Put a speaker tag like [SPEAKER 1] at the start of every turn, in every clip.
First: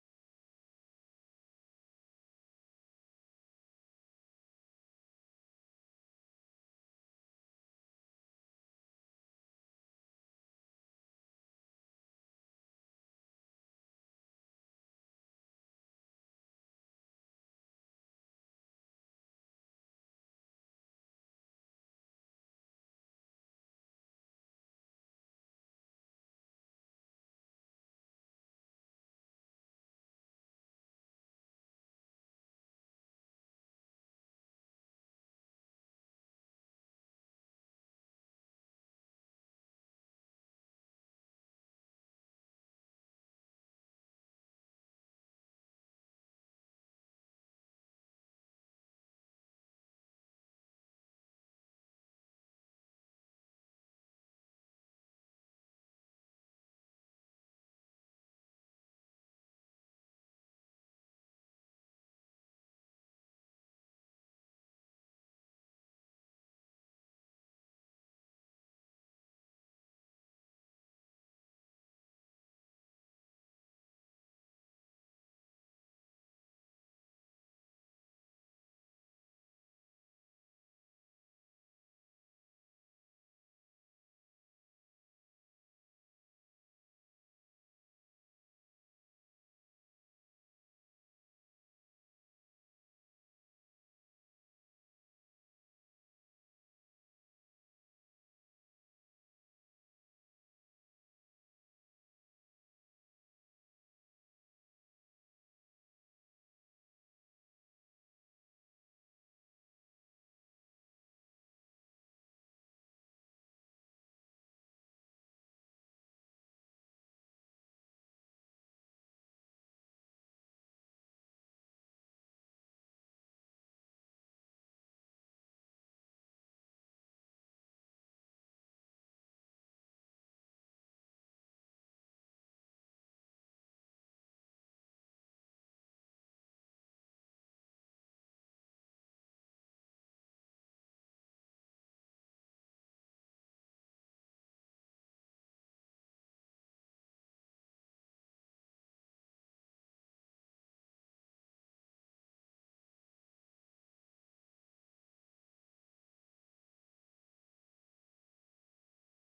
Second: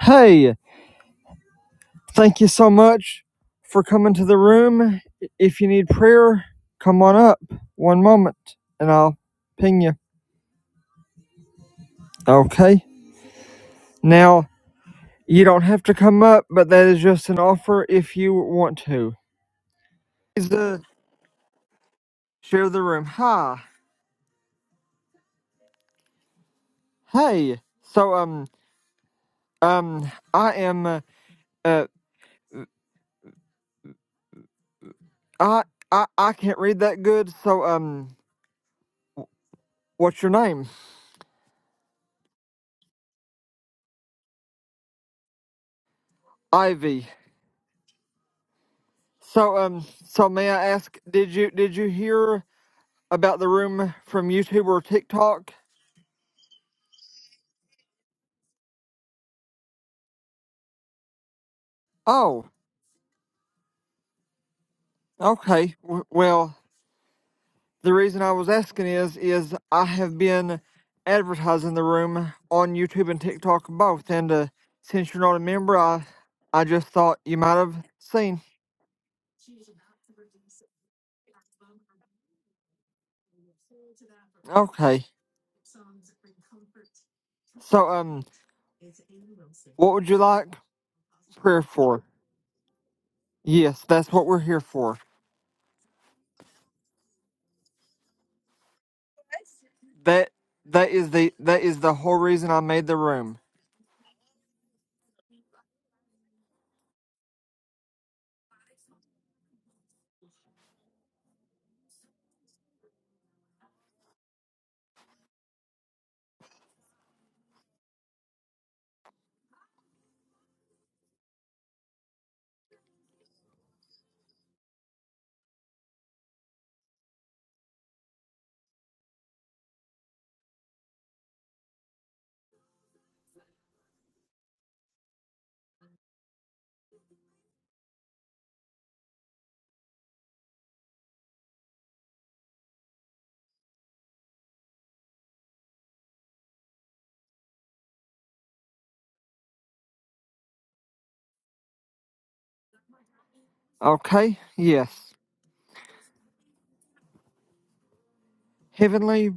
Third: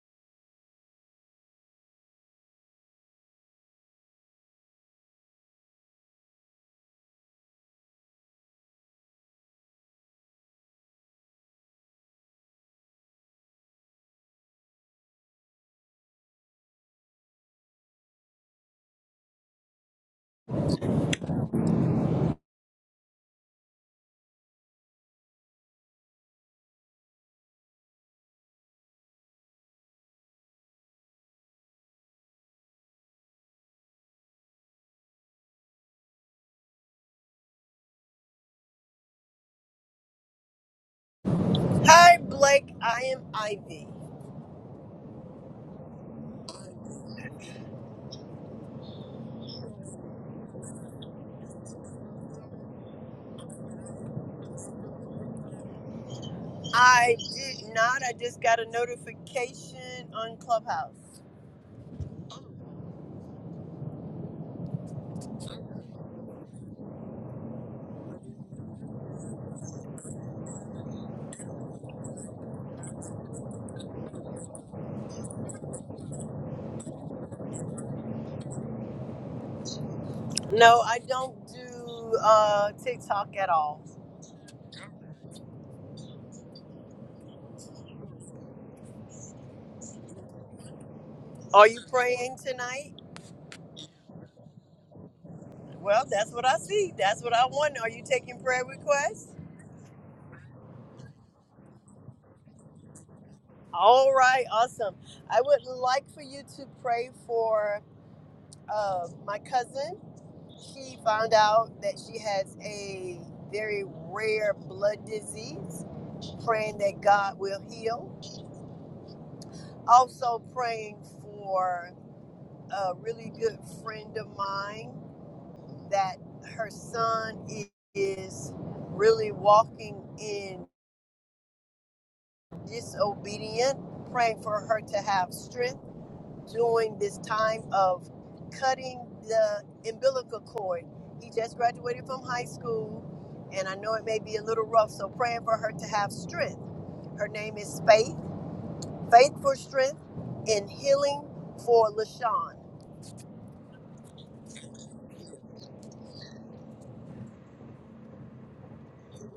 [SPEAKER 1] Hey, thank you so much for coming to the room. If you need prayer, come on up one moment and I'll ping you. Okay. Now, you don't have to come up, but that is just an offer if you want to. Please uh, share the room. Hi. Hey. So, um, um, I am, uh, uh, I, I, I can't read that good. So, um, what's your name?
[SPEAKER 2] Hi, Blake. I am Ivy.
[SPEAKER 1] Ivy. So, um, so may I ask, did you, did you hear? about the room from YouTube or TikTok?
[SPEAKER 2] I did not. I just got a notification on Clubhouse.
[SPEAKER 1] Oh, okay. W- well, the reason I was asking is, is I have been advertising the room on YouTube and TikTok both, and uh, since you're not a member, I, I just thought you might have seen.
[SPEAKER 2] No, I don't do uh, TikTok at all.
[SPEAKER 1] Okay. So, um, what would you like prayer
[SPEAKER 2] Are you
[SPEAKER 1] for?
[SPEAKER 2] praying tonight?
[SPEAKER 1] Yes, that's what we're here for.
[SPEAKER 2] Well, that's what I see. That's what I want. Are you taking prayer requests?
[SPEAKER 1] That that is the that is the whole reason I made the room.
[SPEAKER 2] All right, awesome. I would like for you to pray for uh, my cousin. she found out that she has a very rare blood disease, praying that God will heal. Also, praying for a really good friend of mine that her son is really walking in disobedient, praying for her to have strength during this time of cutting the umbilical cord. He just graduated from high school, and I know it may be a little rough, so praying for her to have strength. Her name is Faith, Faith for Strength and Healing for LaShawn.
[SPEAKER 1] Okay? Yes. Heavenly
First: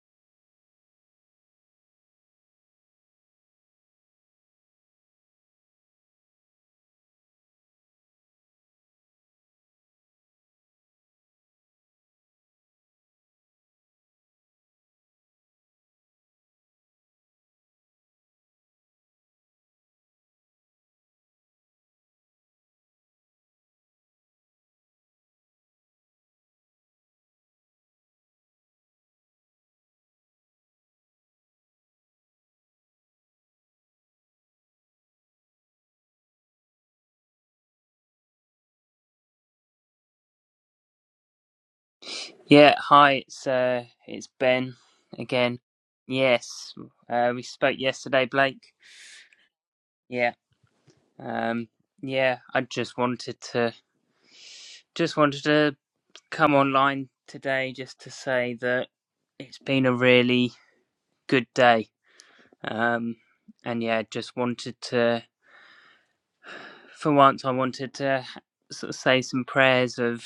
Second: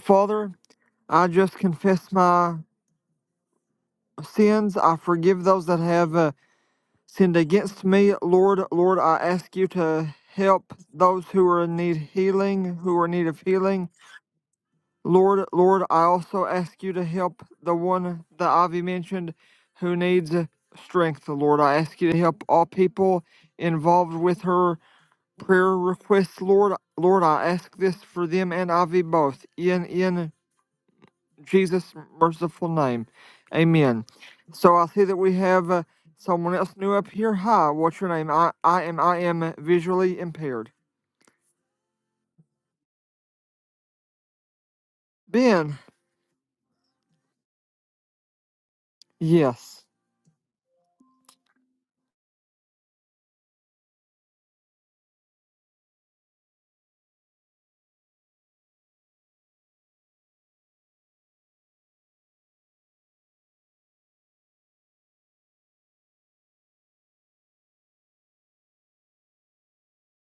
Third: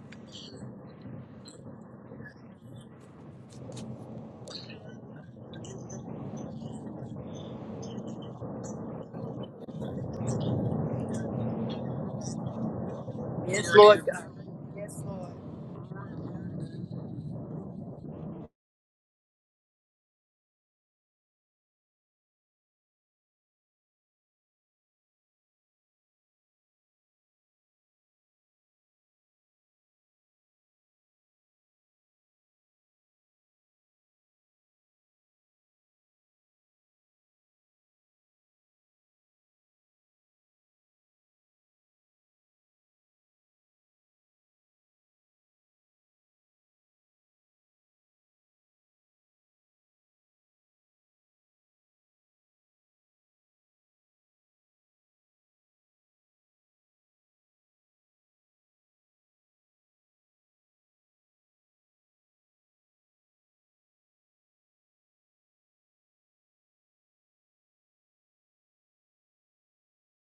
[SPEAKER 1] Father, I just confess my sins. I forgive those that have uh, sinned against me. Lord, Lord, I ask you to help those who are in need healing, who are in need of
[SPEAKER 2] Yes,
[SPEAKER 1] healing.
[SPEAKER 2] Lord God.
[SPEAKER 1] Lord, Lord, I also ask you to help the one that Ivy mentioned who needs strength, Lord. I ask you to help all people involved with her prayer requests, Lord. Lord, I ask this for them and Ivy both. In in Jesus' merciful name. Amen. So I see that we have uh, someone else new up here. Hi, what's your name? I, I am I am visually impaired.
[SPEAKER 3] Yeah, hi, it's uh, it's Ben again.
[SPEAKER 1] Ben.
[SPEAKER 3] Yes, uh, we spoke yesterday, Blake.
[SPEAKER 1] Yes.
[SPEAKER 3] Yeah, um, yeah, I just wanted to just wanted to come online today just to say that it's been a really good day. Um, and yeah, just wanted to for once I wanted to sort of say some prayers of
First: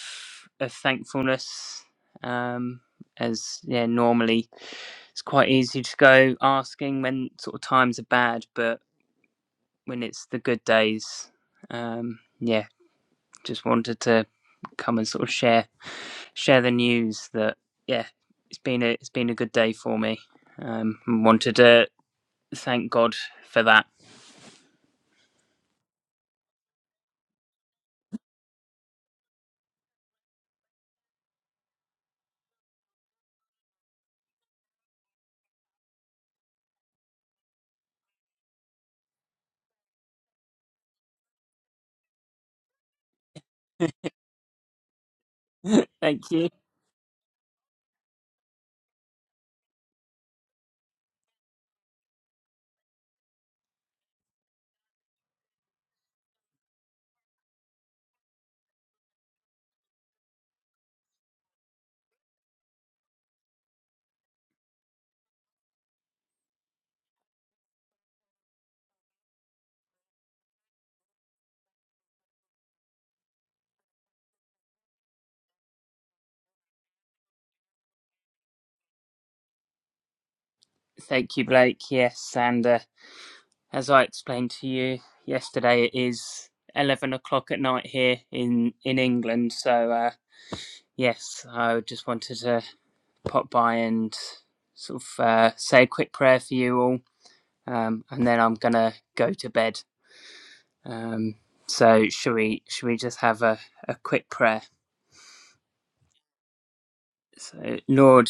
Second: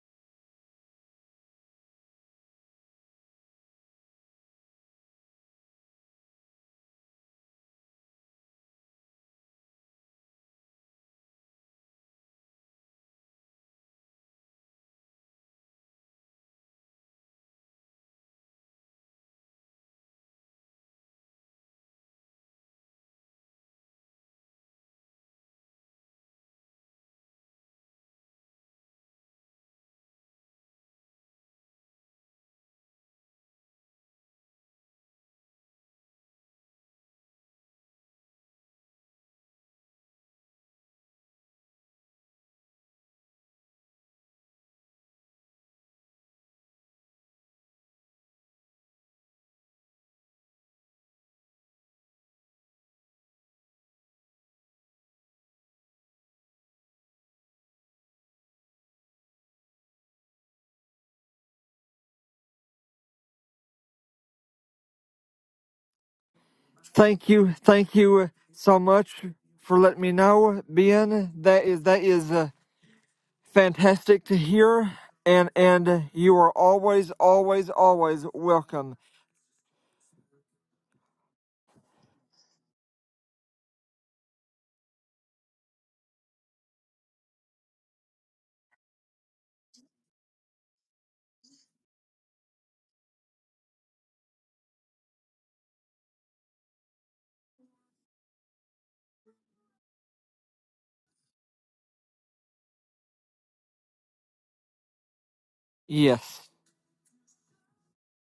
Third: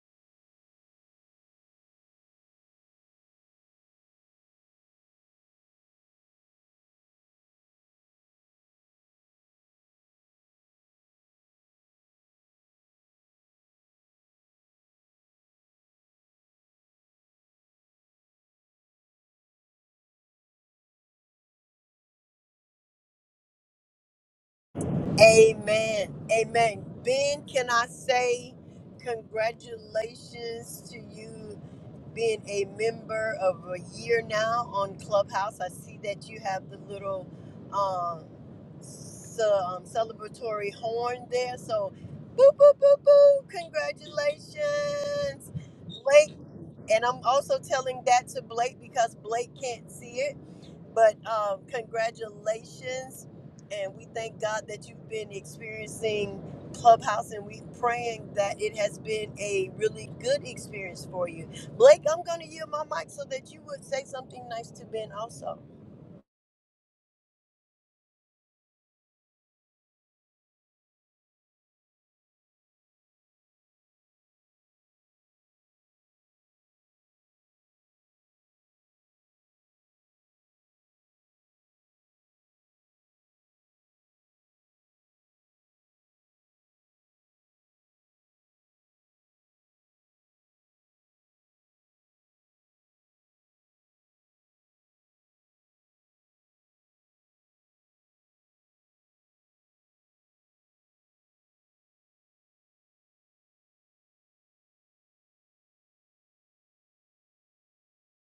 [SPEAKER 3] of thankfulness um as yeah normally it's quite easy to go asking when sort of times are bad but when it's the good days um yeah just wanted to come and sort of share share the news that yeah it's been a it's been a good day for me um and wanted to thank God for that
[SPEAKER 2] Amen. Amen. Ben, can I say congratulations to you? being a member of a year now on Clubhouse. I see that you have the little um, ce- um, celebratory horn there. So, boo, boo, boo, boo, congratulations,
[SPEAKER 3] thank
[SPEAKER 2] Blake.
[SPEAKER 3] you
[SPEAKER 2] And I'm also telling that to Blake because Blake can't see it. But um, congratulations, and we thank God that you've been experiencing Clubhouse, and we're praying that it has been a really good experience for you. Blake, I'm going to yield my mic so that you would say something nice to Ben also.
[SPEAKER 1] Thank you. Thank you uh, so much for letting me know, Ben. That is that is uh, fantastic to hear, and and you are always always always welcome.
[SPEAKER 3] thank you Blake yes and uh, As I explained to you yesterday, it is 11 o'clock at night here in, in England. So, uh, yes, I just wanted to pop by and sort of uh, say a quick prayer for you all. Um, and then I'm going to go to bed. Um, so, should we, should we just have a, a quick prayer?
[SPEAKER 1] Yes.
[SPEAKER 3] So, Lord,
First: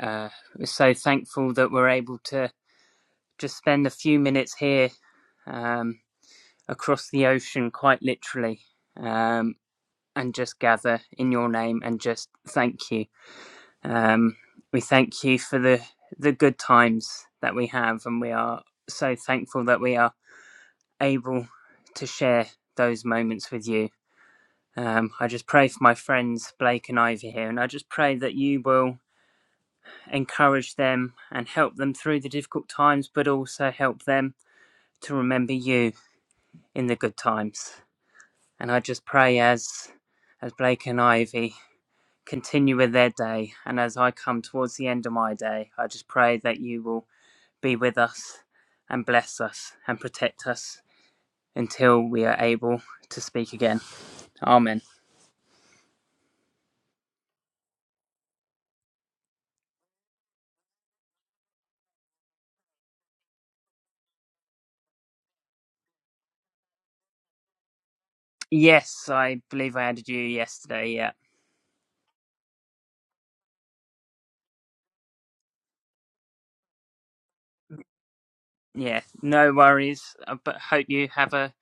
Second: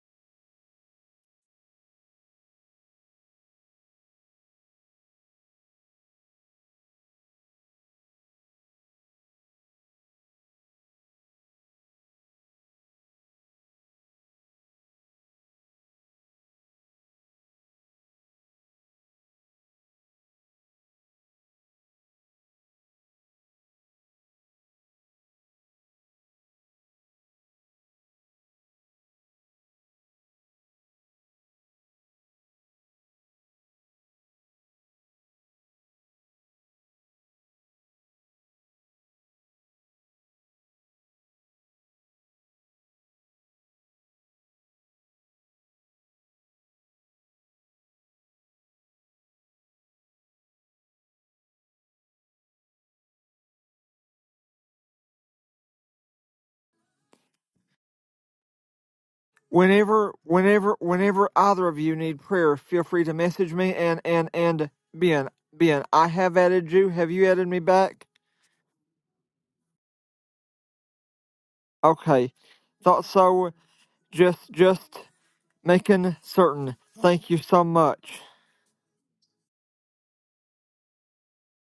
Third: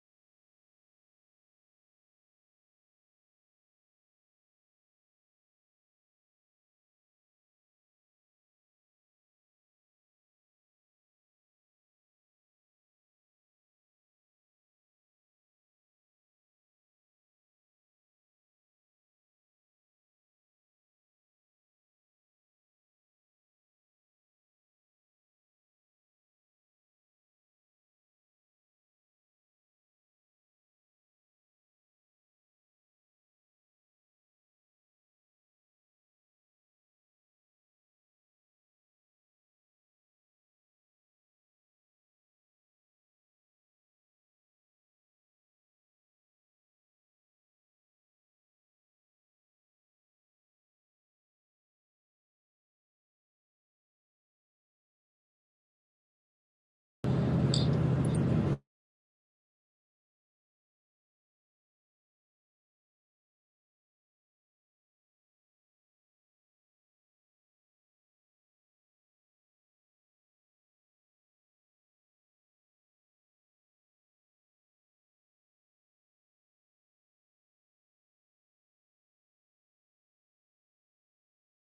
[SPEAKER 3] uh, we're so thankful that we're able to just spend a few minutes here um, across the ocean, quite literally. Um, and just gather in your name and just thank you. Um, we thank you for the, the good times that we have, and we are so thankful that we are able to share those moments with you. Um, I just pray for my friends Blake and Ivy here, and I just pray that you will encourage them and help them through the difficult times, but also help them to remember you in the good times. And I just pray as as Blake and Ivy continue with their day. And as I come towards the end of my day, I just pray that you will be with us and bless us and protect us until we are able to speak again. Amen.
[SPEAKER 1] whenever whenever whenever either of you need prayer feel free to message me and and and ben ben i have added you have you added me back
[SPEAKER 3] Yes, I believe I added you yesterday. Yeah.
[SPEAKER 1] okay thought so just just making certain thank you so much
[SPEAKER 3] Yeah. No worries. uh, But hope you have a,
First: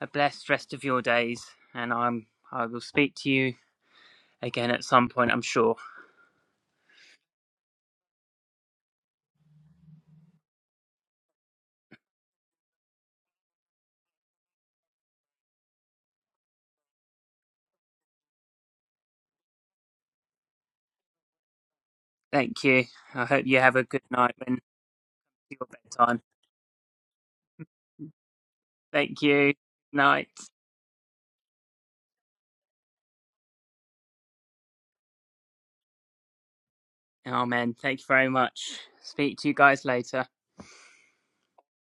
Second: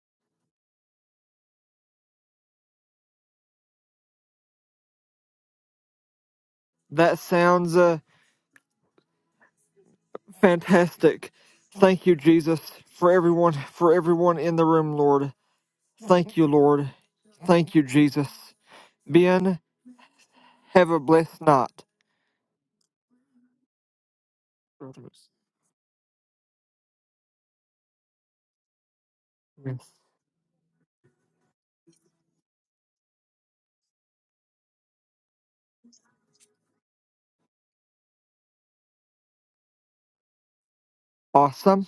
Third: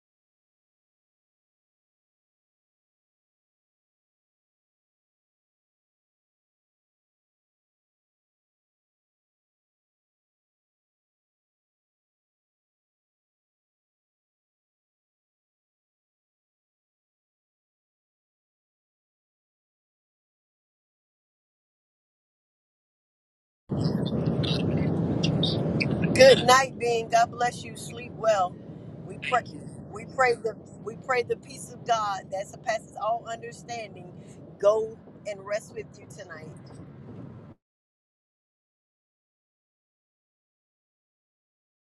[SPEAKER 3] a blessed rest of your days. And I'm I will speak to you again at some point, I'm sure.
[SPEAKER 1] that sounds uh, fantastic thank you jesus for everyone for everyone in the room lord thank you lord thank you jesus ben have a blessed night
[SPEAKER 3] Thank you. I hope you have a good night when it's your bedtime.
[SPEAKER 2] Good night, Ben. God bless you. Sleep well. We
[SPEAKER 3] Thank
[SPEAKER 2] pray.
[SPEAKER 3] you.
[SPEAKER 1] yes.
[SPEAKER 2] We
[SPEAKER 3] Night.
[SPEAKER 2] pray the we pray the peace of God that surpasses all understanding go and rest with you tonight.
[SPEAKER 3] Oh man, thank you very much. Speak to you guys later.
[SPEAKER 1] awesome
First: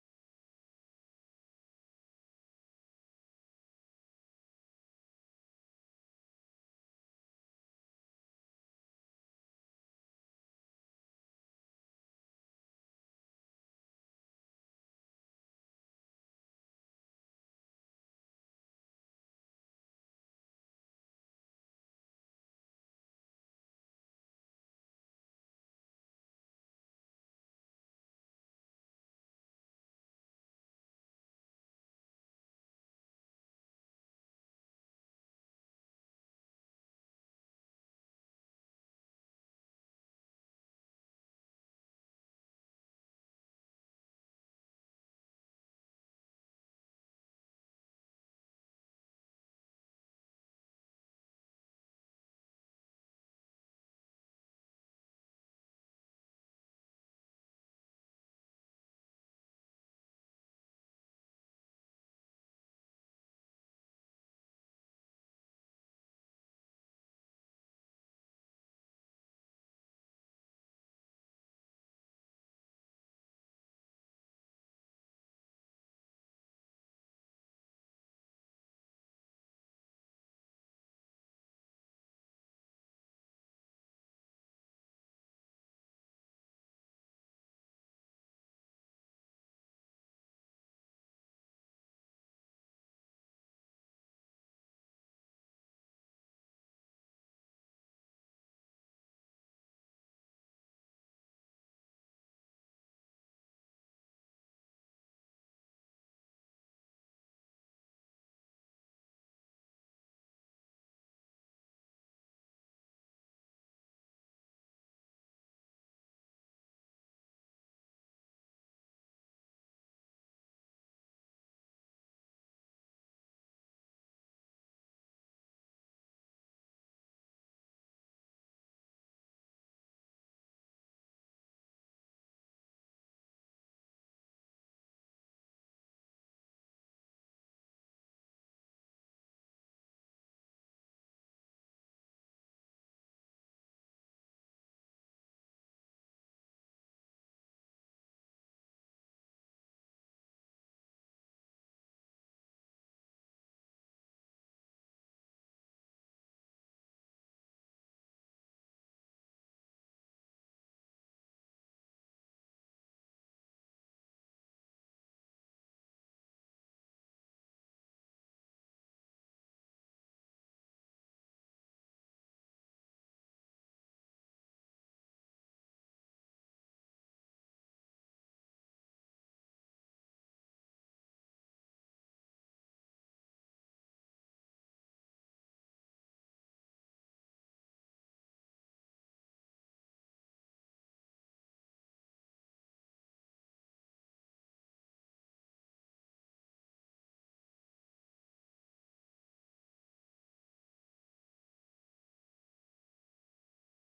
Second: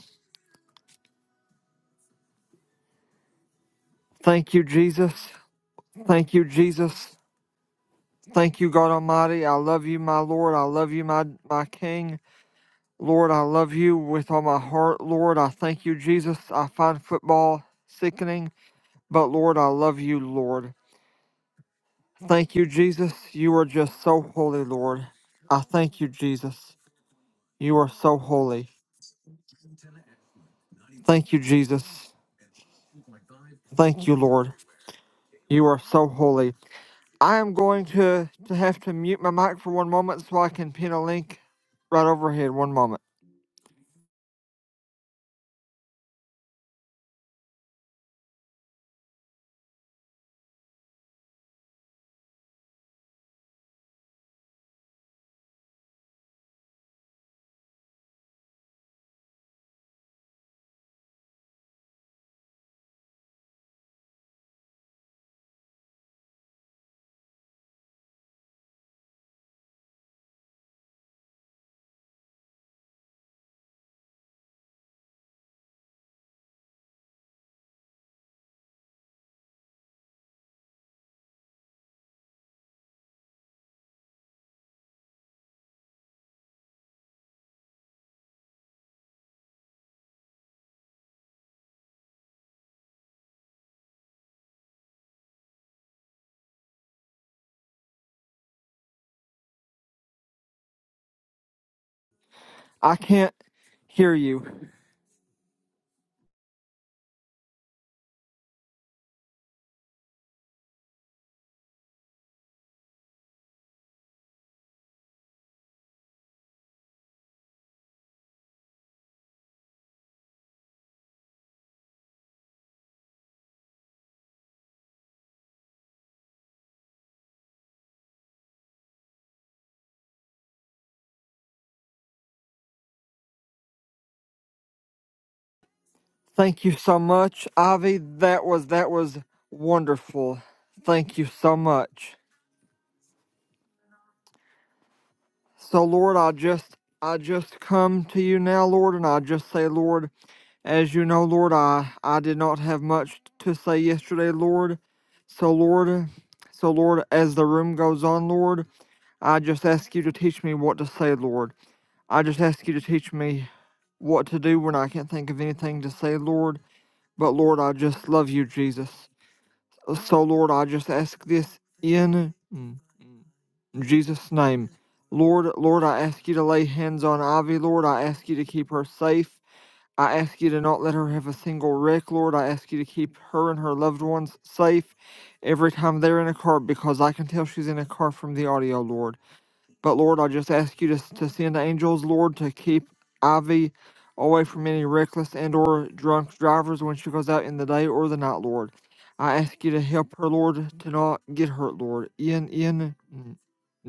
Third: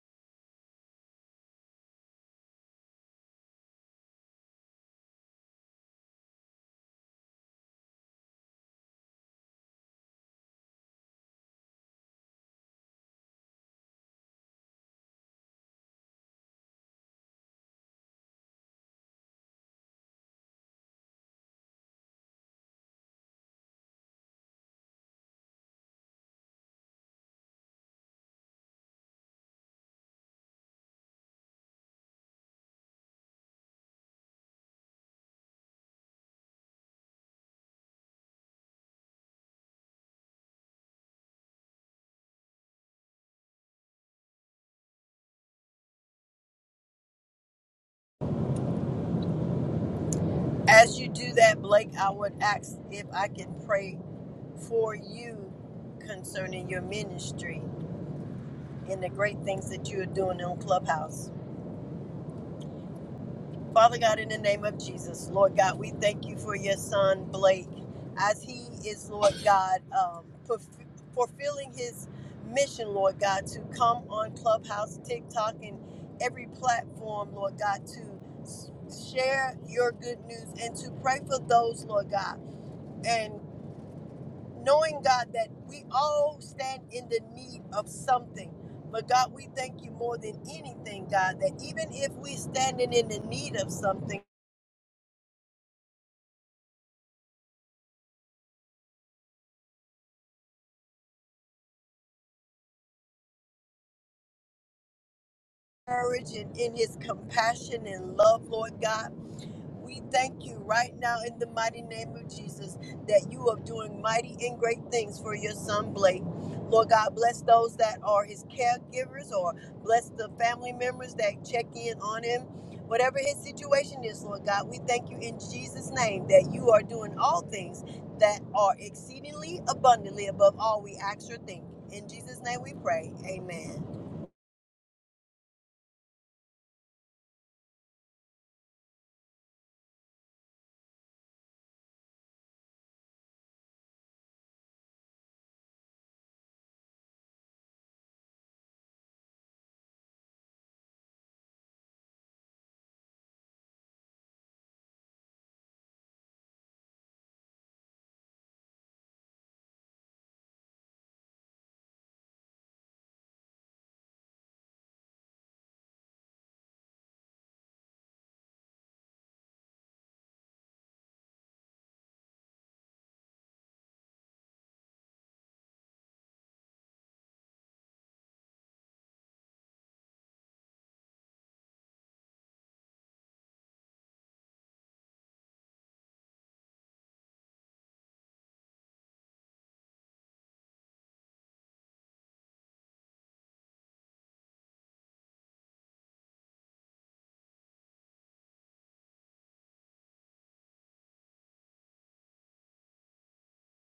[SPEAKER 1] Thank you, Jesus. Thank you, Jesus. Thank you, God Almighty. I love you, my Lord. I love you, my, my King. Lord, I love you with all my heart. Lord, I thank you, Jesus. I find football sickening, but Lord, I love you, Lord. Thank you, Jesus. You are just so holy, Lord. I thank you, Jesus. You are so holy. Thank you, Jesus. Thank you, Lord. You are so holy. I am going to, to have to mute my mic for one moment so I can pin a link right overhead. One moment.
[SPEAKER 2] As you do that, Blake, I would ask if I can pray for you concerning your ministry and the great things that you are doing on Clubhouse. Father God, in the name of Jesus, Lord God, we thank you for your son, Blake, as he is, Lord God, um, fulf- fulfilling his mission, Lord God, to come on Clubhouse, TikTok, and every platform, Lord God, to share your good news and to pray for those, Lord God. and. knowing God that we all stand in the need of something. But God, we thank you more than anything, God, that even if we standing in the need of something,
[SPEAKER 1] I can't hear you.
[SPEAKER 2] courage and in His compassion and love, Lord God. We thank you right now in the mighty name of Jesus that you are doing mighty and great things for your son Blake. Lord God, bless those that are his caregivers or bless the family members that check in on him. Whatever his situation is, Lord God, we thank you in Jesus' name that you are doing all things that are exceedingly abundantly above all we ask or think. In Jesus' name we pray. Amen.
[SPEAKER 1] Thank you so much, Ivy. That was that was wonderful. Thank you so much. So Lord, I just I just come to you now, Lord, and I just say, Lord, as you know, Lord, I I did not have much to say yesterday, Lord. So Lord, so Lord, as the room goes on, Lord, I just ask you to teach me what to say, Lord. I just ask you to teach me what to do when I can't think of anything to say, Lord. But Lord, I just love you, Jesus. So, Lord, I just ask this in mm, Jesus' name. Lord, Lord, I ask you to lay hands on Ivy, Lord. I ask you to keep her safe. I ask you to not let her have a single wreck, Lord. I ask you to keep her and her loved ones safe every time they're in a car because I can tell she's in a car from the audio, Lord. But Lord, I just ask you to, to send angels, Lord, to keep Ivy away from any reckless and or drunk drivers when she goes out in the day or the night, Lord. I ask you to help her, Lord, to not get hurt, Lord. In in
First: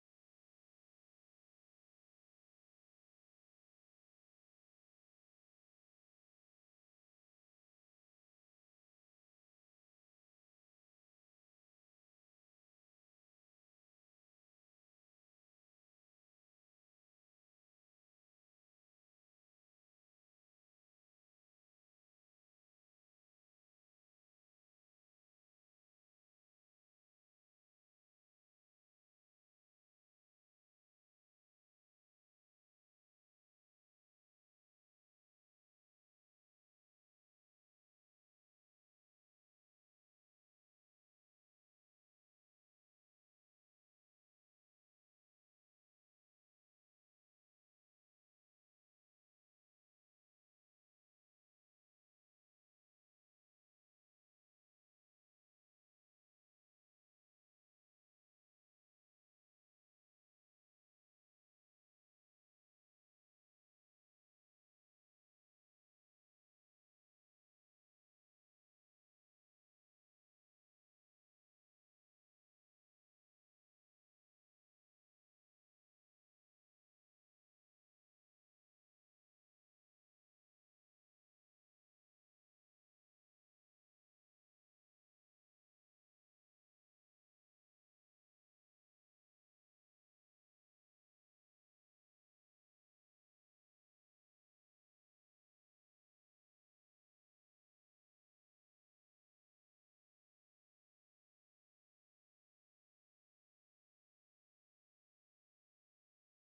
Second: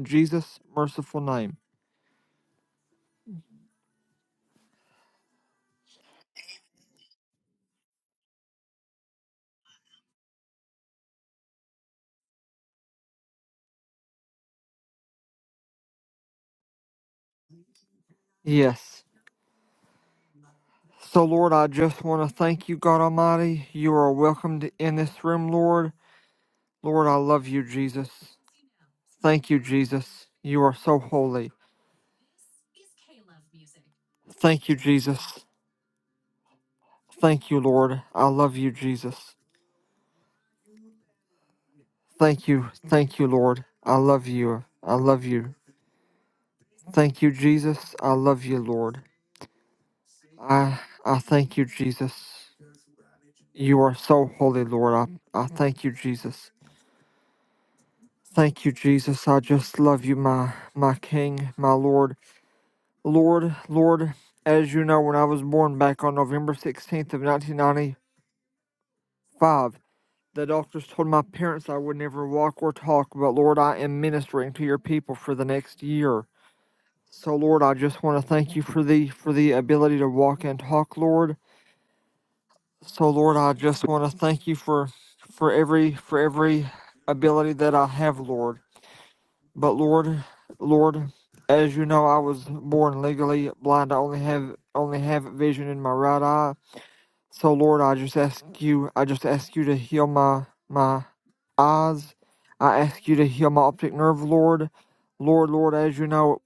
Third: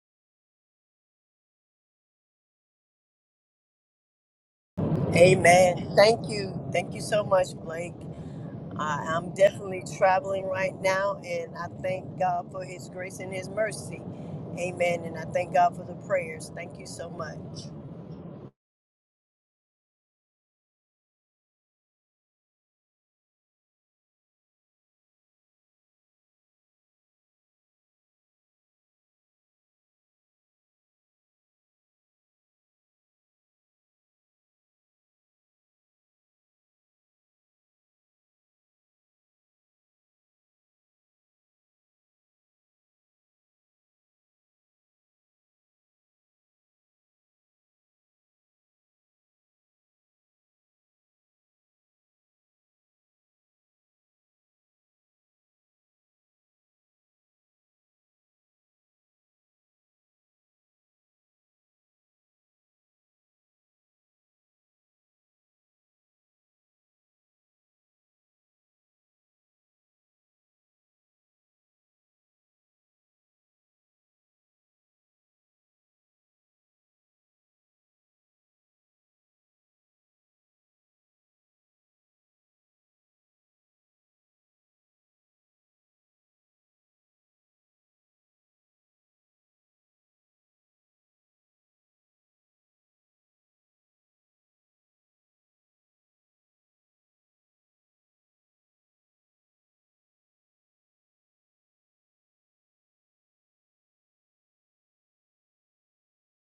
[SPEAKER 1] Jesus' merciful name.
[SPEAKER 2] Amen. Thank you. Thank you so much, Blake. I, I'm definitely traveling right now, and I thank God for His grace and His mercy. Amen. And I thank God for the prayers. Thank you so much.
[SPEAKER 1] Yes. So Lord, I just want to thank you, God Almighty. You are welcomed in this room, Lord. Lord, I love you, Jesus. Thank you, Jesus. You are so holy. Thank you, Jesus. Thank you, Lord. I love you, Jesus. Thank you. Thank you, Lord. I love you. I love you. Thank you, Jesus. I love you, Lord. I I thank you, Jesus. You are so holy, Lord. I, I thank you, Jesus. Thank you, Jesus. I just love you, my my King, my Lord. Lord, Lord, as you know, when I was born back on November 16th of 1995, the doctors told my parents I would never walk or talk, but Lord, I am ministering to your people for the next year. So Lord, I just want to thank you for the for the ability to walk and talk, Lord. So Lord, I just want to thank you for for every for every ability that I have, Lord. But Lord, Lord, as you know, I was born legally blind. I only have only have vision in my right eye. So Lord, I just ask you, I just ask you to heal my my eyes. I ask you to heal my optic nerve, Lord. Lord, Lord, as you know,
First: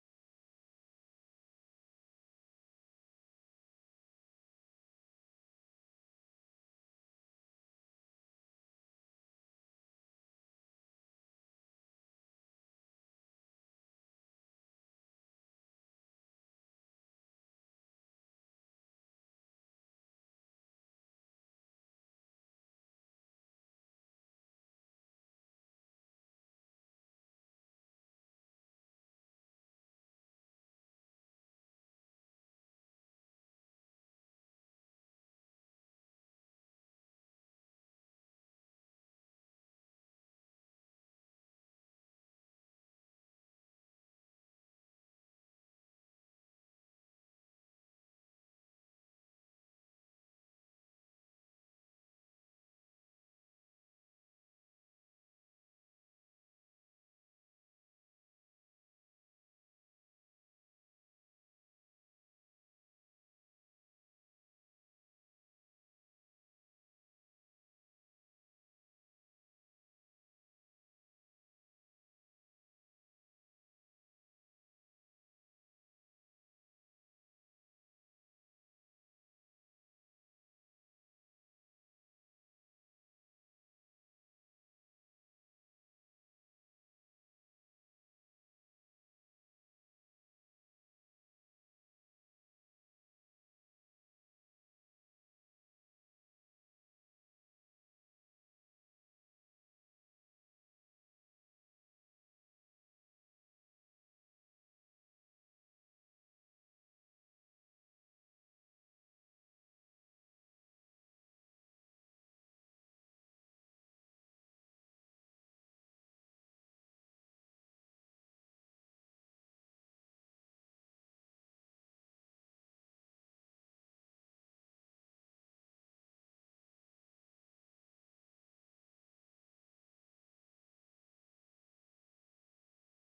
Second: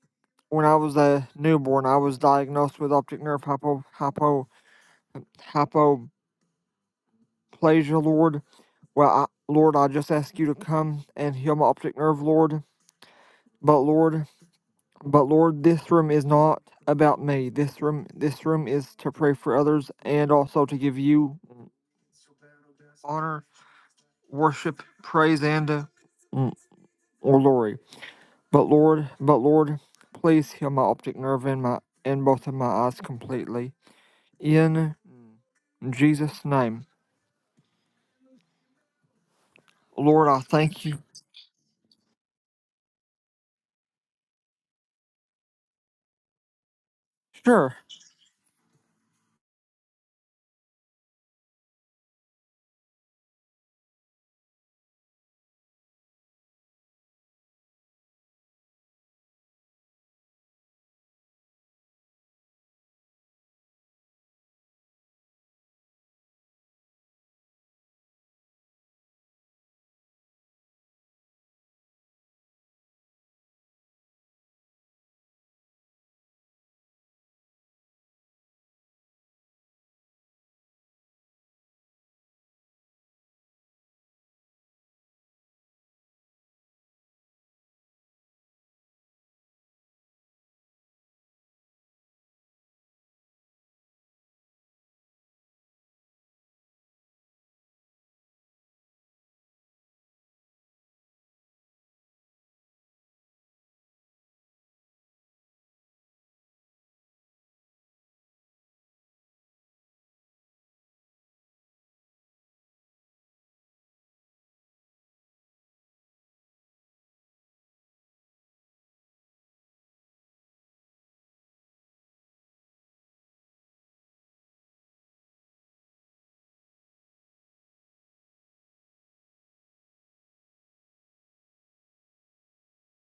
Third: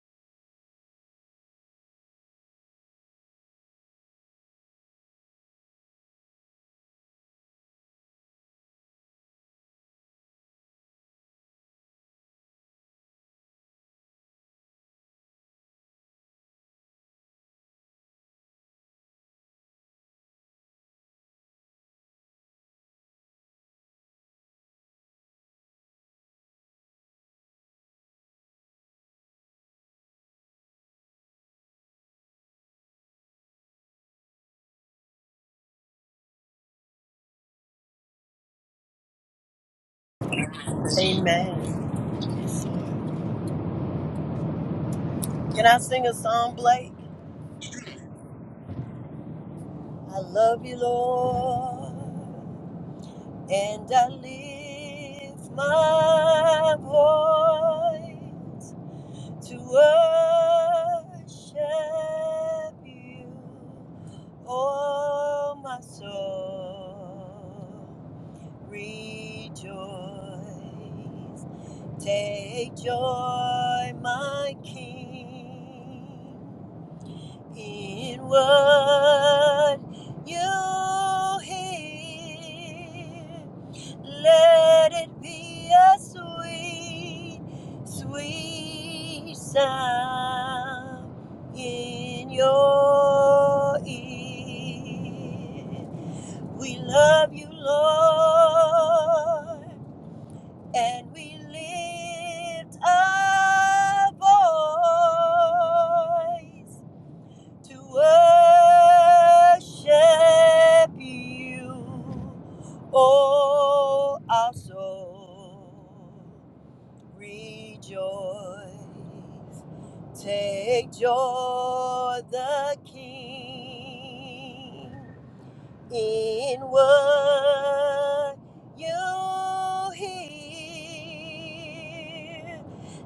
[SPEAKER 1] when I was a newborn, I was diagnosed with optic nerve hypo, hypo, hypoplasia, Lord. Well, I, Lord, I just ask you to come and heal my optic nerve, Lord. But Lord, but Lord, this room is not about me. This room, this room is to pray for others and also to give you honor, worship, praise, and uh, mm, or glory. But Lord, but Lord, please heal my optic nerve and my and both of my eyes completely in Jesus' name. Lord, I thank you.
[SPEAKER 2] Amen. Can I sing a song, Blake?
[SPEAKER 1] Sure.
[SPEAKER 2] I love you, Lord, and I lift my voice to worship you, oh my soul. Rejoice. Take joy, my King, in what you hear. Let it be a sweet, sweet sound in your ear. We love you, Lord and we lift our voice to worship you, oh our soul. Rejoice, take joy, the King in what you hear.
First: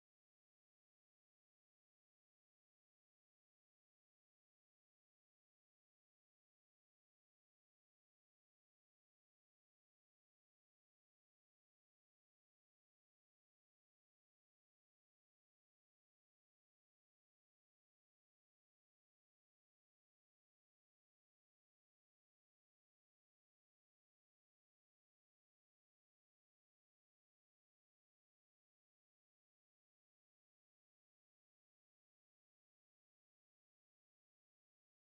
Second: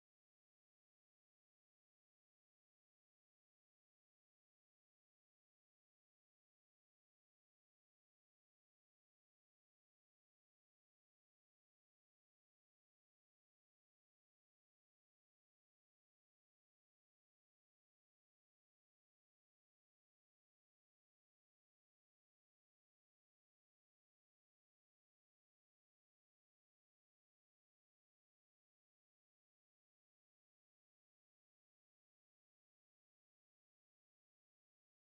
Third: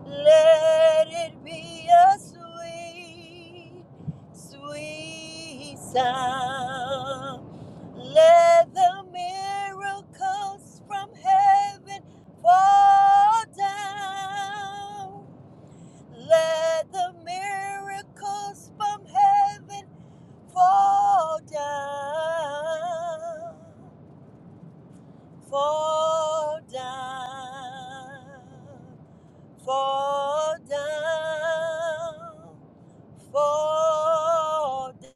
[SPEAKER 2] Let it be a sweet, sweet sound. Let the miracles from heaven fall down. Let the miracles from heaven Fall down, fall down, fall down, fall down.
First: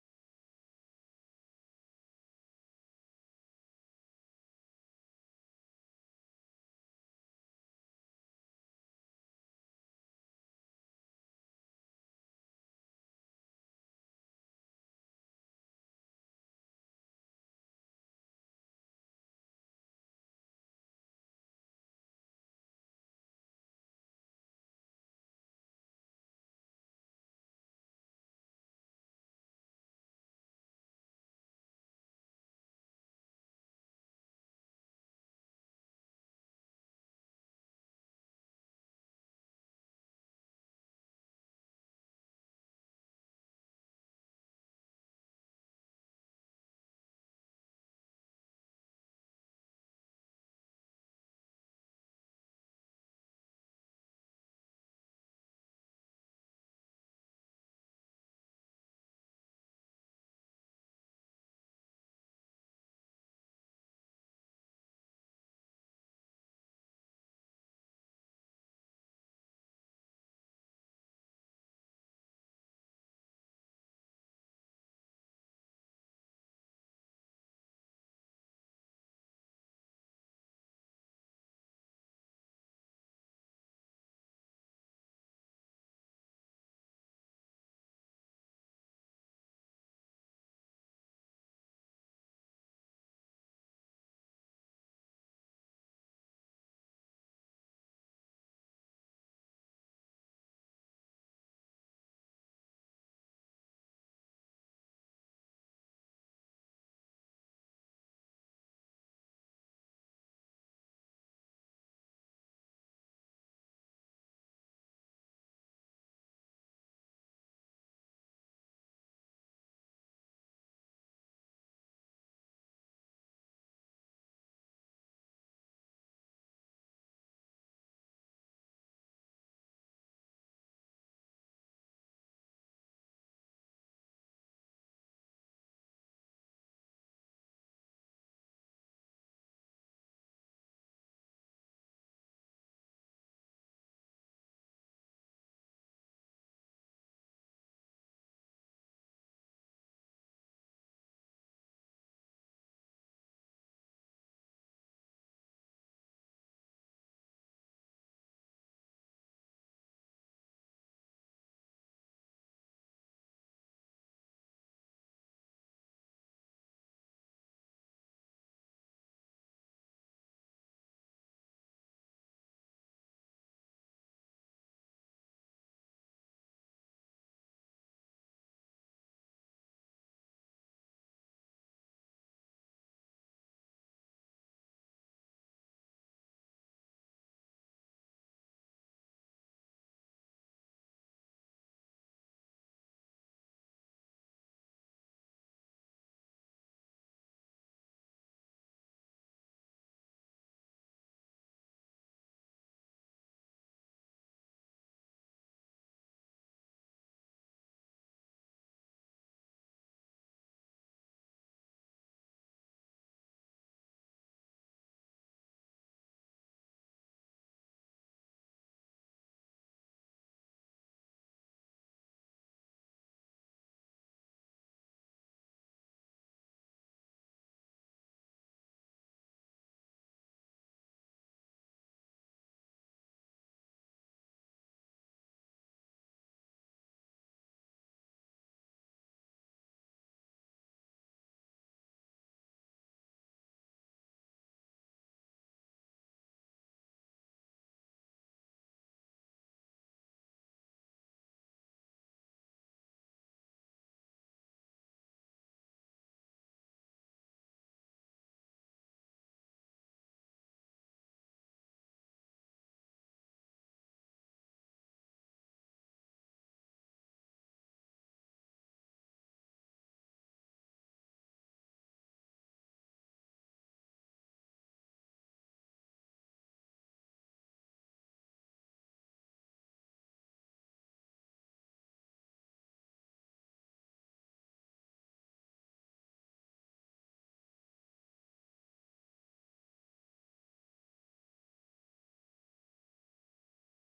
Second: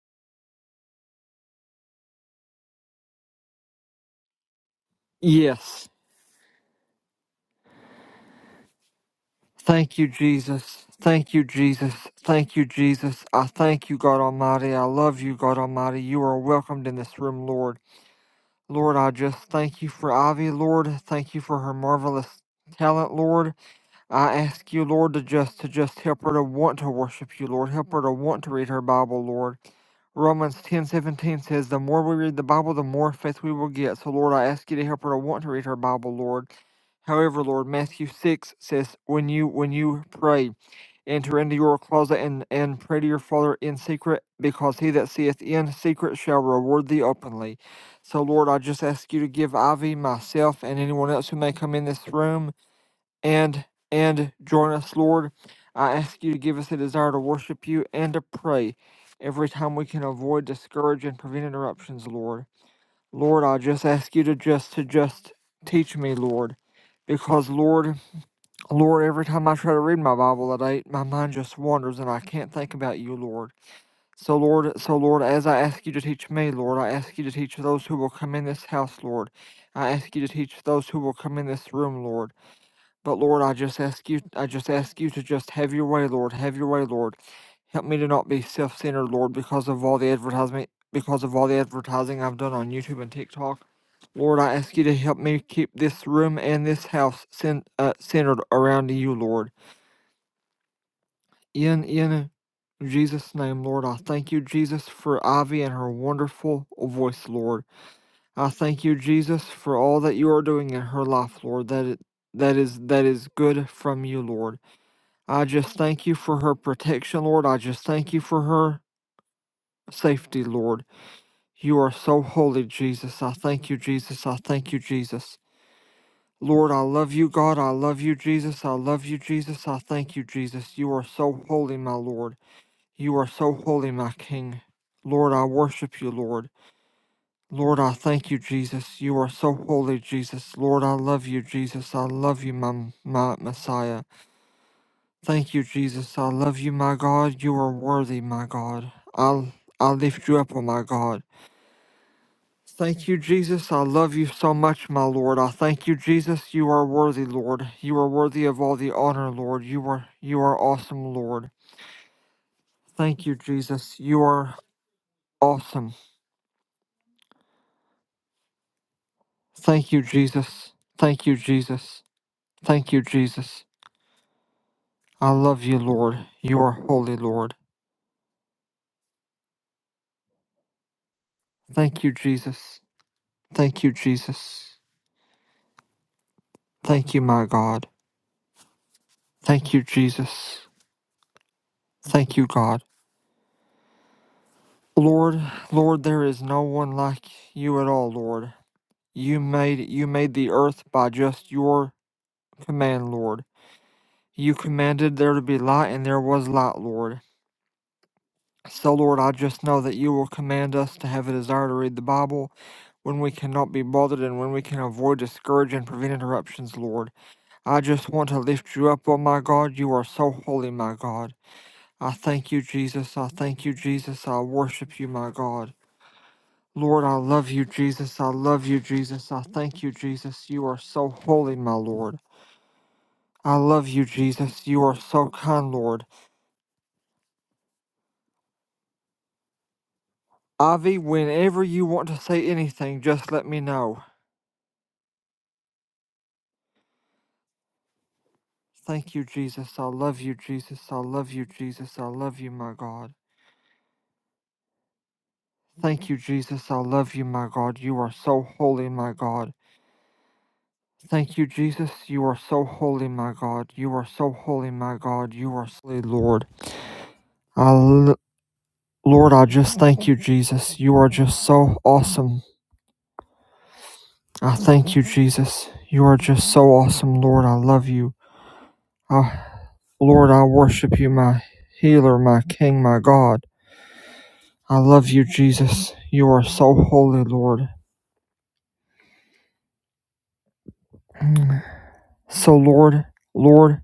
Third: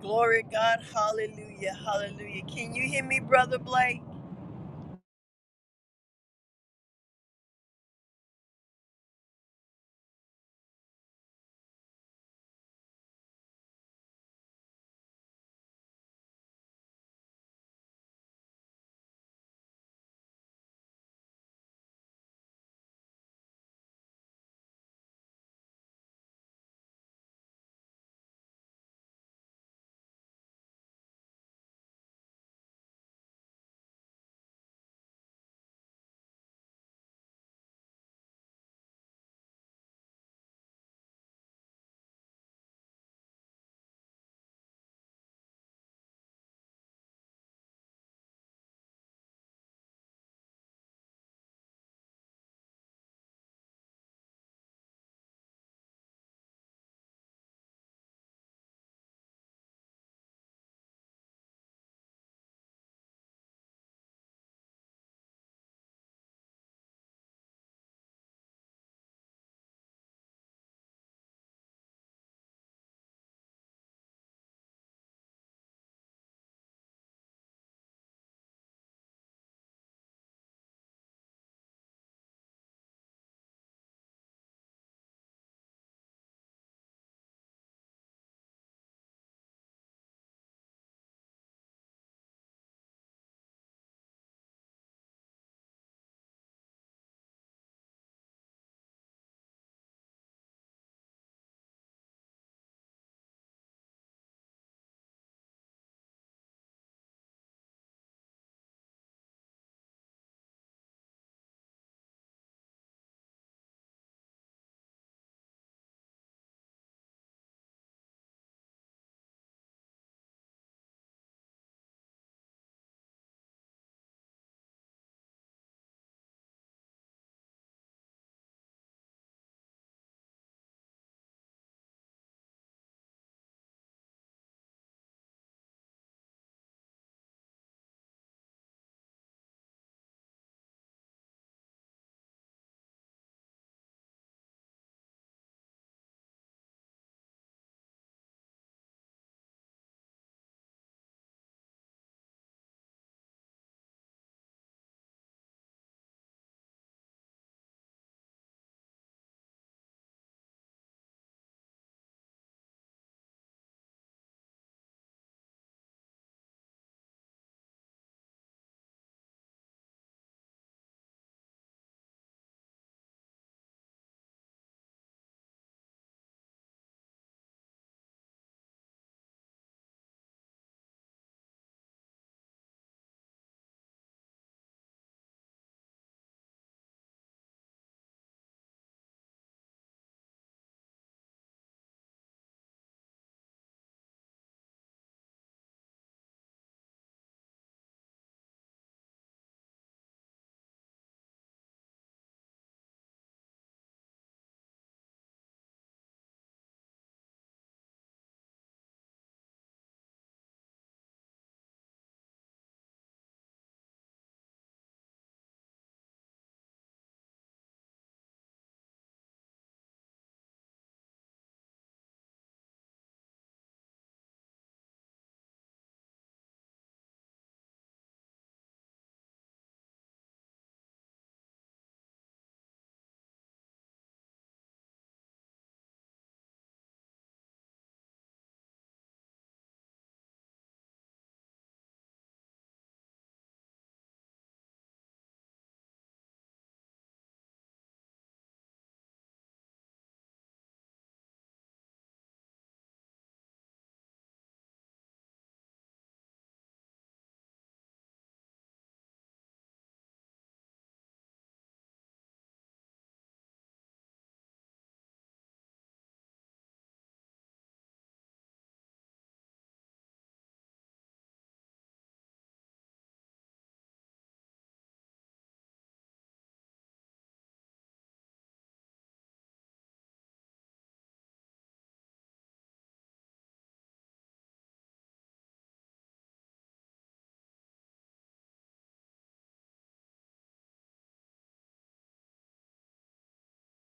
[SPEAKER 2] Glory to God, hallelujah, hallelujah. Can you hear me, Brother Blake?
[SPEAKER 1] Yes. Thank you, Jesus. Thank you, Jesus. Thank you, Jesus. I thank you, God Almighty. I love you, God Almighty. You are welcomed in this room, Lord. Lord, I just thank you for Ivy, Lord. Thank you for her marvelous talent, Lord. I ask you, Lord, to just to just help her to want to worship you, Lord. Help her to want to read her Bible, Lord. Romans ten seventeen says, The more we read the Bible, the more faith we will get. So, Lord, I ask you to help her to want to read her Bible, Lord. However, Lord, Matthew 6 says, When you when you pray, enter into your closet and, and pray to your Father in secret, because he that seeth in secret shall reward thee openly. So, Lord, I just ask you to give Ivy, myself, and anyone else who may come in this room and and join us, Lord. I ask you to give us a desire to worship you and to pray every time we can avoid discourage and prevent interruptions, Lord. Lord, I just ask you to just to just teach me, Lord. Because Lord, Lord, every time I try to read my Bible at eight, my mind just wanders and I can't think about you, Lord. So Lord, so Lord, as I ask you to teach me, Lord, I ask you to teach those who will come in this house, Lord. I ask you to teach those who will come in this room, Lord. But Lord, I just ask you, I just ask you to just have your way, Lord, have your way, Lord. Help me to not be self-centered, Lord, because of all the advertisement, because of all the advertising I've done on YouTube and TikTok. Lord, I ask you to help me keep this room and this house cen- uh, centered around you, Lord. In in Jesus' name, Lord, I thank you, Jesus, for Ivy and her wonderful voice, Lord. I thank you, Jesus, for all that you are doing in her life, Lord. That it, that is that is good from you, Lord. I just thank you for her protection, Lord. I just thank you for her safety, Lord. You are so holy, Jesus. I thank you, Jesus. I thank you, Jesus. Lord, I love you, God. I love you, Jesus. I love you, Jesus. I thank you, Jesus. You are so holy, my Lord. You are so holy, my King. Lord, I worship you, Lord. Lord, I thank you, Jesus. You are so holy, Jesus. Lord, I love you, Jesus. I love you, my, my Messiah. Thank you, Jesus. I love you, my God. You are worthy, my God. I I lift you up, oh my God. Thank you, Jesus. I love you so much, my Lord. I thank you, Jesus. You are worthy, Lord. You are worthy of all the honor, Lord. You are you are awesome, Lord. Thank you, Jesus. You are awesome. Thank you, Jesus. Thank you, Jesus. Thank you, Jesus. I love you, Lord. You are holy, Lord. Thank you, Jesus. Thank you, Jesus. Thank you, my God. Thank you, Jesus. Thank you, God. Lord, Lord, there is no one like you at all, Lord. You made you made the earth by just your command, Lord. You commanded there to be light and there was light, Lord. So Lord, I just know that you will command us to have a desire to read the Bible when we cannot be bothered and when we can avoid discourage and prevent interruptions, Lord. I just want to lift you up, oh my God. You are so holy, my God. I thank you, Jesus. I thank you, Jesus. I worship you, my God. Lord, I love you, Jesus. I love you, Jesus. I thank you, Jesus. You are so holy, my Lord. I love you, Jesus. You are so kind, Lord. Ivy, whenever you want to say anything, just let me know. Thank you, Jesus. I love you, Jesus. I love you, Jesus. I love you, my God. Thank you, Jesus. I love you, my God. You are so holy, my God. Thank you, Jesus. You are so holy, my God. You are so holy, my God. You are so holy, Lord. I, l- Lord, I just thank you, Jesus. You are just so awesome. I thank you, Jesus. You are just so awesome, Lord. I love you. I, Lord, I worship you, my healer, my king, my God. I love you, Jesus. You are so holy, Lord. So, Lord, Lord.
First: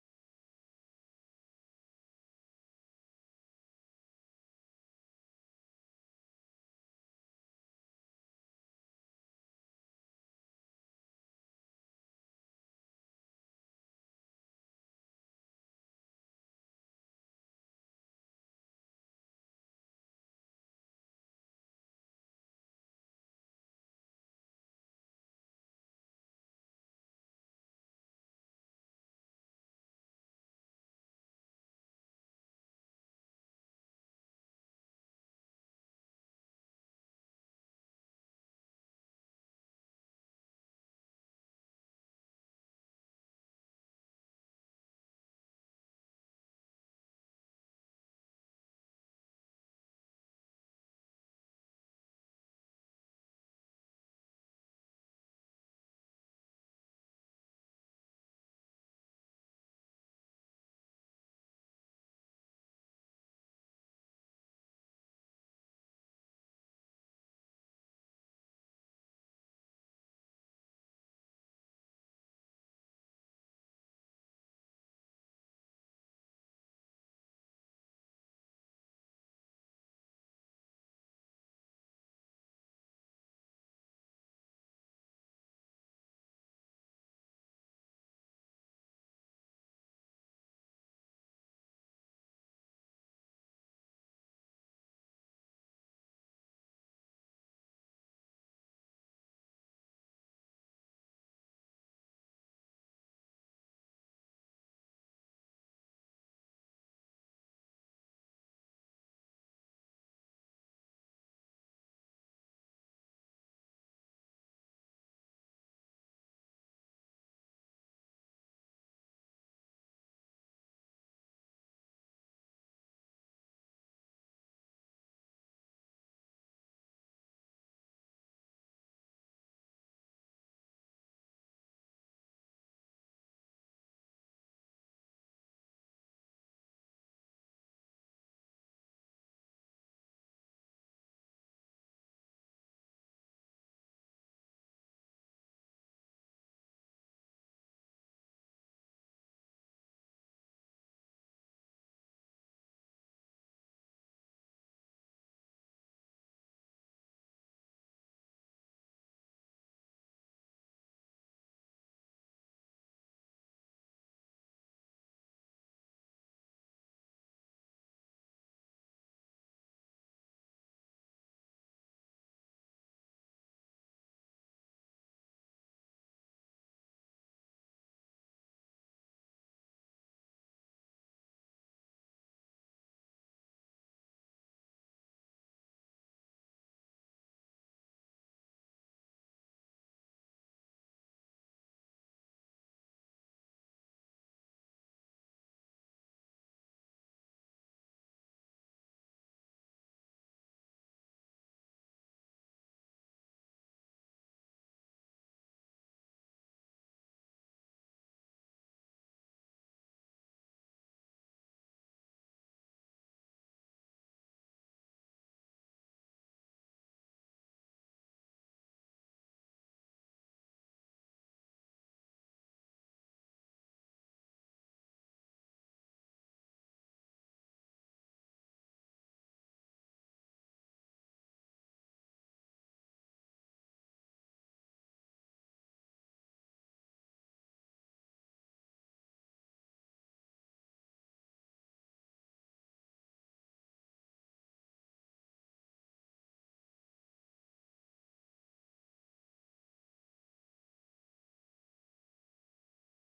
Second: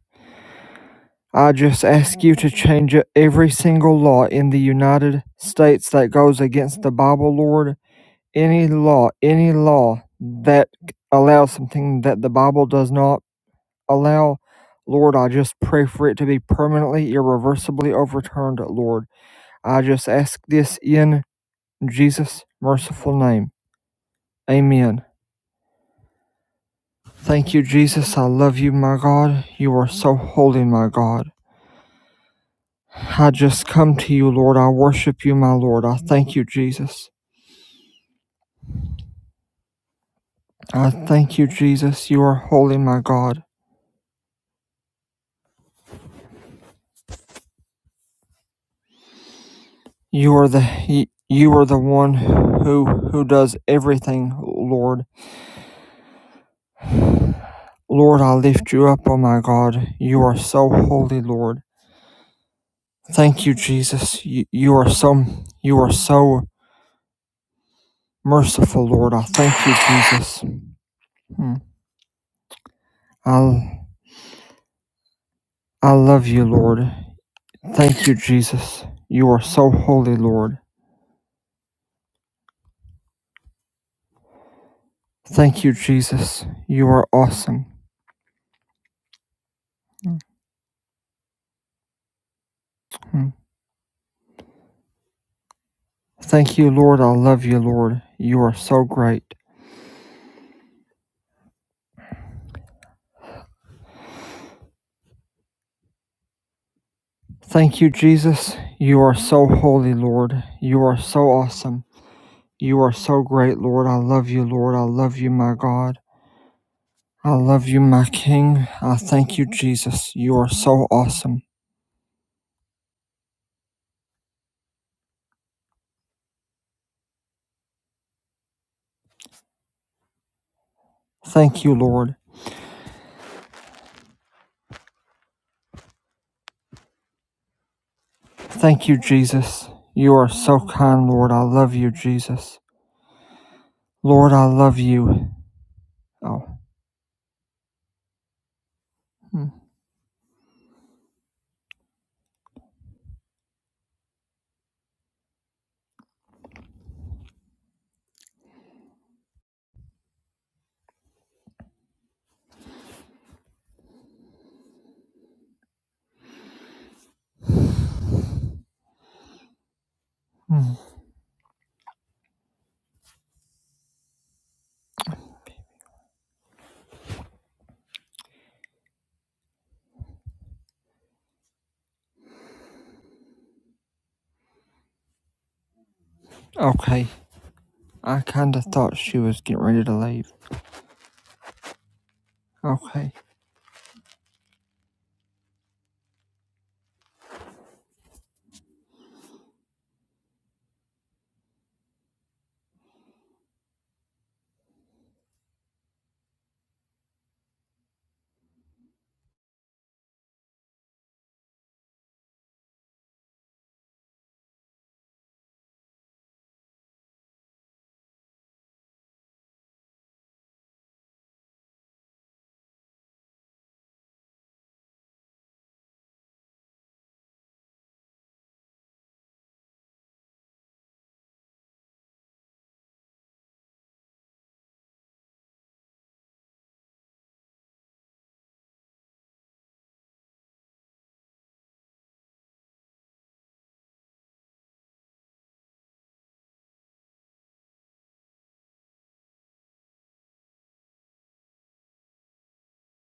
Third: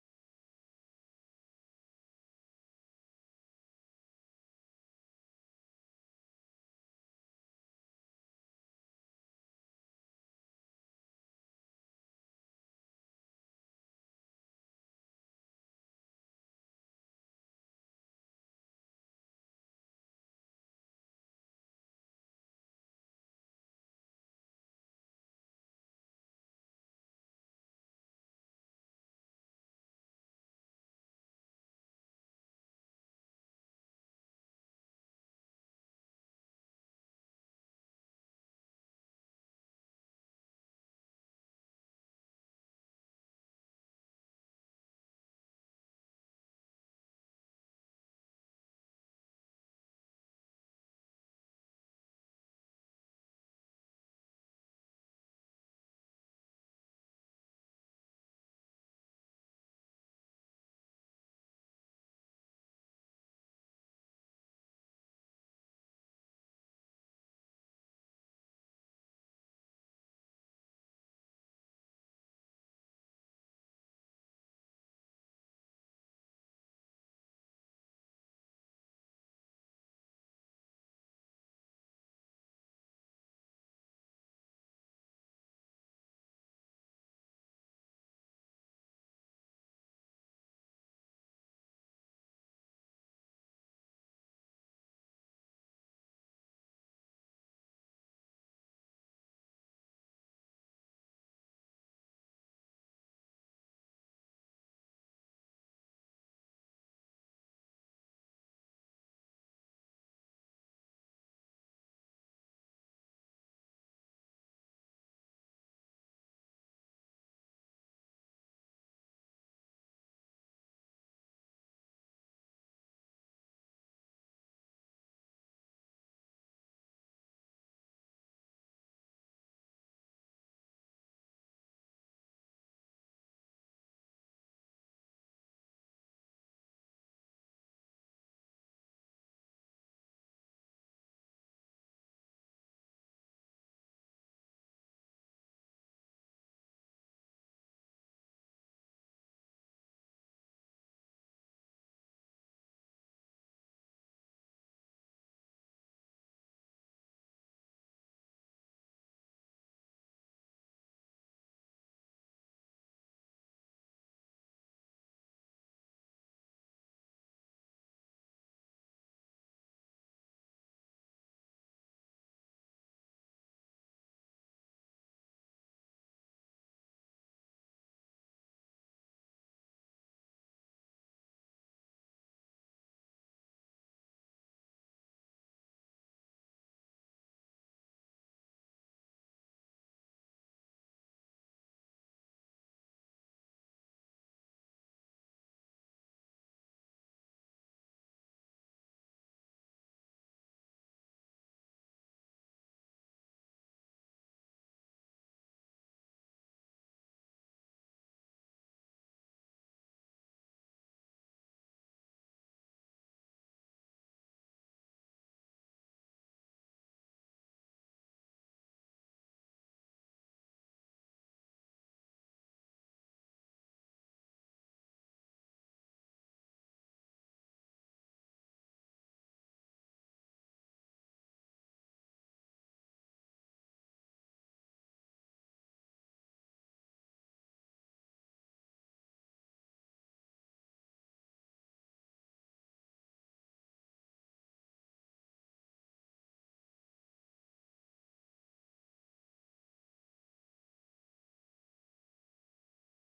[SPEAKER 1] I just ask you to change every single law in the United States that goes against the Bible, Lord. Any law, any law that allows something that the Bible does not allow, Lord, I just pray for it to be permanently, irreversibly overturned, Lord. I just ask this in Jesus' merciful name. Amen. Thank you, Jesus. I love you, my God. You are so holy, my God. I just come to you, Lord. I worship you, my Lord. I thank you, Jesus. I thank you, Jesus. You are holy, my God. You are the you are the one who who does everything, Lord. Lord, I lift you up, oh my God. You are so holy, Lord. Thank you, Jesus. You, you are so you are so merciful, Lord. I thank you, Jesus. Hmm. I I love you, Lord. Thank you, Jesus. You are so holy, Lord. Thank you, Jesus. You are awesome. Mhm. Thank you, Lord. I love you, Lord. You are so great. Thank you, Jesus. You are so holy, Lord. You are so awesome. You are so great, Lord. I love you, Lord. I love you, my God. I love you, my King. I thank you, Jesus. You are so awesome. Thank you, Lord. Thank you, Jesus. You are so kind, Lord. I love you, Jesus. Lord, I love you. Oh, mm, mm. okay. I kinda thought she was getting ready to leave. Okay.